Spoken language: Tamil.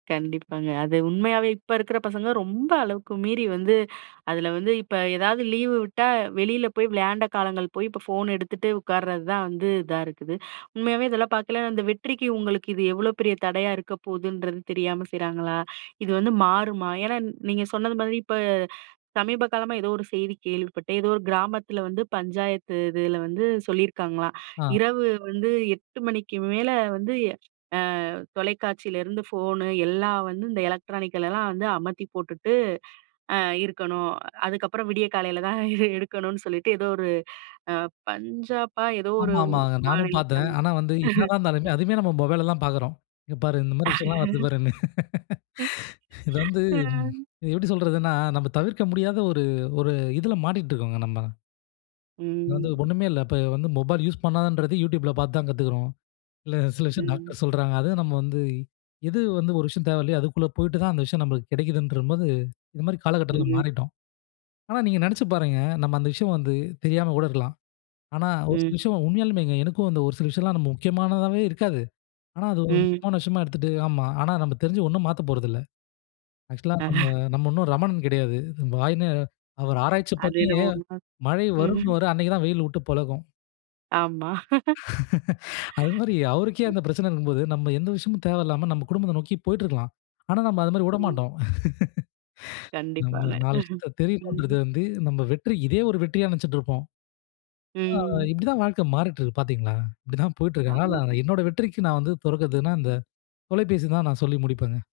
கண்டிப்பாங்க. அது உண்மையாவே இப்ப இருக்கிற பசங்க ரொம்ப அளவுக்கு மீறி வந்து, அதில வந்து இப்ப ஏதாவது லீவு விட்டா, வெளில போய் விளையாண்ட காலங்கள் போய், இப்போ ஃபோன் எடுத்துட்டு உட்கார்றது தான் வந்து இதா இருக்குது. உண்மையாவே இதெல்லாம் பார்க்கைல அந்த வெற்றிக்கு உங்களுக்கு இது எவ்ளோ பெரிய தடையா இருக்க போகுதுன்றது தெரியாம செய்றாங்களா! இது வந்து மாறுமா? ஏன்னா, நீங்க சொன்னது மாதிரி இப்ப சமீப காலமா ஏதோ ஒரு செய்தி கேள்விப்பட்டேன். ஏதோ ஒரு கிராமத்தில வந்து பஞ்சாயத்து இதில வந்து சொல்லியிருக்காங்கலாம், ஆ. இரவு வந்து 8:00 மணிக்கு மேலே வந்து, ஆ தொலைக்காட்சியிலருந்து ஃபோனு, எல்லாம் வந்து இந்த எலக்ட்ரானிக்கலெல்லாம் வந்து அமத்தி போட்டுட்டு, அ இருக்கணும். அதுக்கப்பறம் விடிய காலையில தான் எ எடுக்கணுன்னு சொல்லிட்டு ஏதோ ஒரு அ பஞ்சாப்பா! எதோ ஒரு ஆமா, ஊ ஆமாங்க. நானும் மாநிலத்தில பார்த்தேன். வந்து ஆனா வந்து என்னதான் இருந்தாலுமே, அதுமே நம்ம மொபைல்ல தான் பார்க்கிறோம். இங்க பாரு! இந்தமாரி விஷயங்கள்லாம் வருது பாருன்னு. ம். இது வந்து அ. எப்பிடி சொல்றதுன்னா, நம்ம தவிர்க்க முடியாத ஒரு ஒரு இதில மாட்டிட்டு இருக்கோங்க நம்ம. அது வந்து ம். ஒண்ணுமே இல்ல. இப்ப வந்து மொபைல் யூஸ் பண்ணாதன்றது Youtubeல பார்த்து தான் கத்துக்கிறோம். இல்ல சில விஷயம் ம். டாக்டர் சொல்றாங்க. அதுவும் நம்ம வந்து எது வந்து ஒரு விஷயம் தேவையில்லயோ! அதுக்குள்ள போயிட்டு தான் அந்த விஷயம் நம்மளுக்கு கிடைக்குதுன்றபோது, இந்தமாரி காலகட்டத்தில ம். மாறிட்டோம். ஆனா, நீங்க நினைச்சு பாருங்க! நம்ம அந்த விஷயம் வந்து தெரியாம கூட இருக்கலாம். ஆனா, ஒரு சில ம். விஷயம் உண்மையாலுமேங்க எனக்கும் அந்த ஒரு சில விஷயம்லாம் நம்ம முக்கியமானதாவே இருக்காது. ஆனா, அது ஒரு ம். முக்கியமான விஷயமா எடுத்துட்டு, "ஆமா ஆனா நம்ம தெரிஞ்சு ஒண்ணும் மாத்தப் போறதுல்ல" ஆக்ஷூவலா நம்ம, அ.அஹ. நம்ம ஒண்ணும் ரமணன் கெடையாது. [unintelligible] அவரு ஆராய்ச்சி அது பண்ணியே என்னமோ உண்ம. மழை ம். வருன்னுவாரு அன்னக்கி தான் வெயில் விட்டு பொழக்கும். ஆமா. அதுமாரி அவருக்கே அந்த பிரச்சனை இருக்கும்போது, நம்ம எந்த விஷயமும் தேவையில்லாம நம்ம குடும்பத்த நோக்கி போயிட்டு இருக்கலாம். ஆனா நாம் அதுமாரி ம். விடமாட்டோம். கண்டிப்பாங்க, நம்ம [unintelligible] தெரியணும்ன்றது ம். வந்து நம்ம வெற்றி இதே ஒரு வெற்றியா நினச்சிட்டு இருப்போம். ஆ ம். இப்பிடிதான் வாழ்க்கை மாறிட்டு இருக்கு பார்த்தீங்களா! இப்பிடிதான் போயிட்டு இருக்காங்க, ஆமாங்க. ஆனா என்னோட வெற்றிக்கு நான் வந்து பொறுப்பேத்தக்குறதுன்னா இந்த தொலைபேசி தான் நான் சொல்லி முடிப்பேங்க.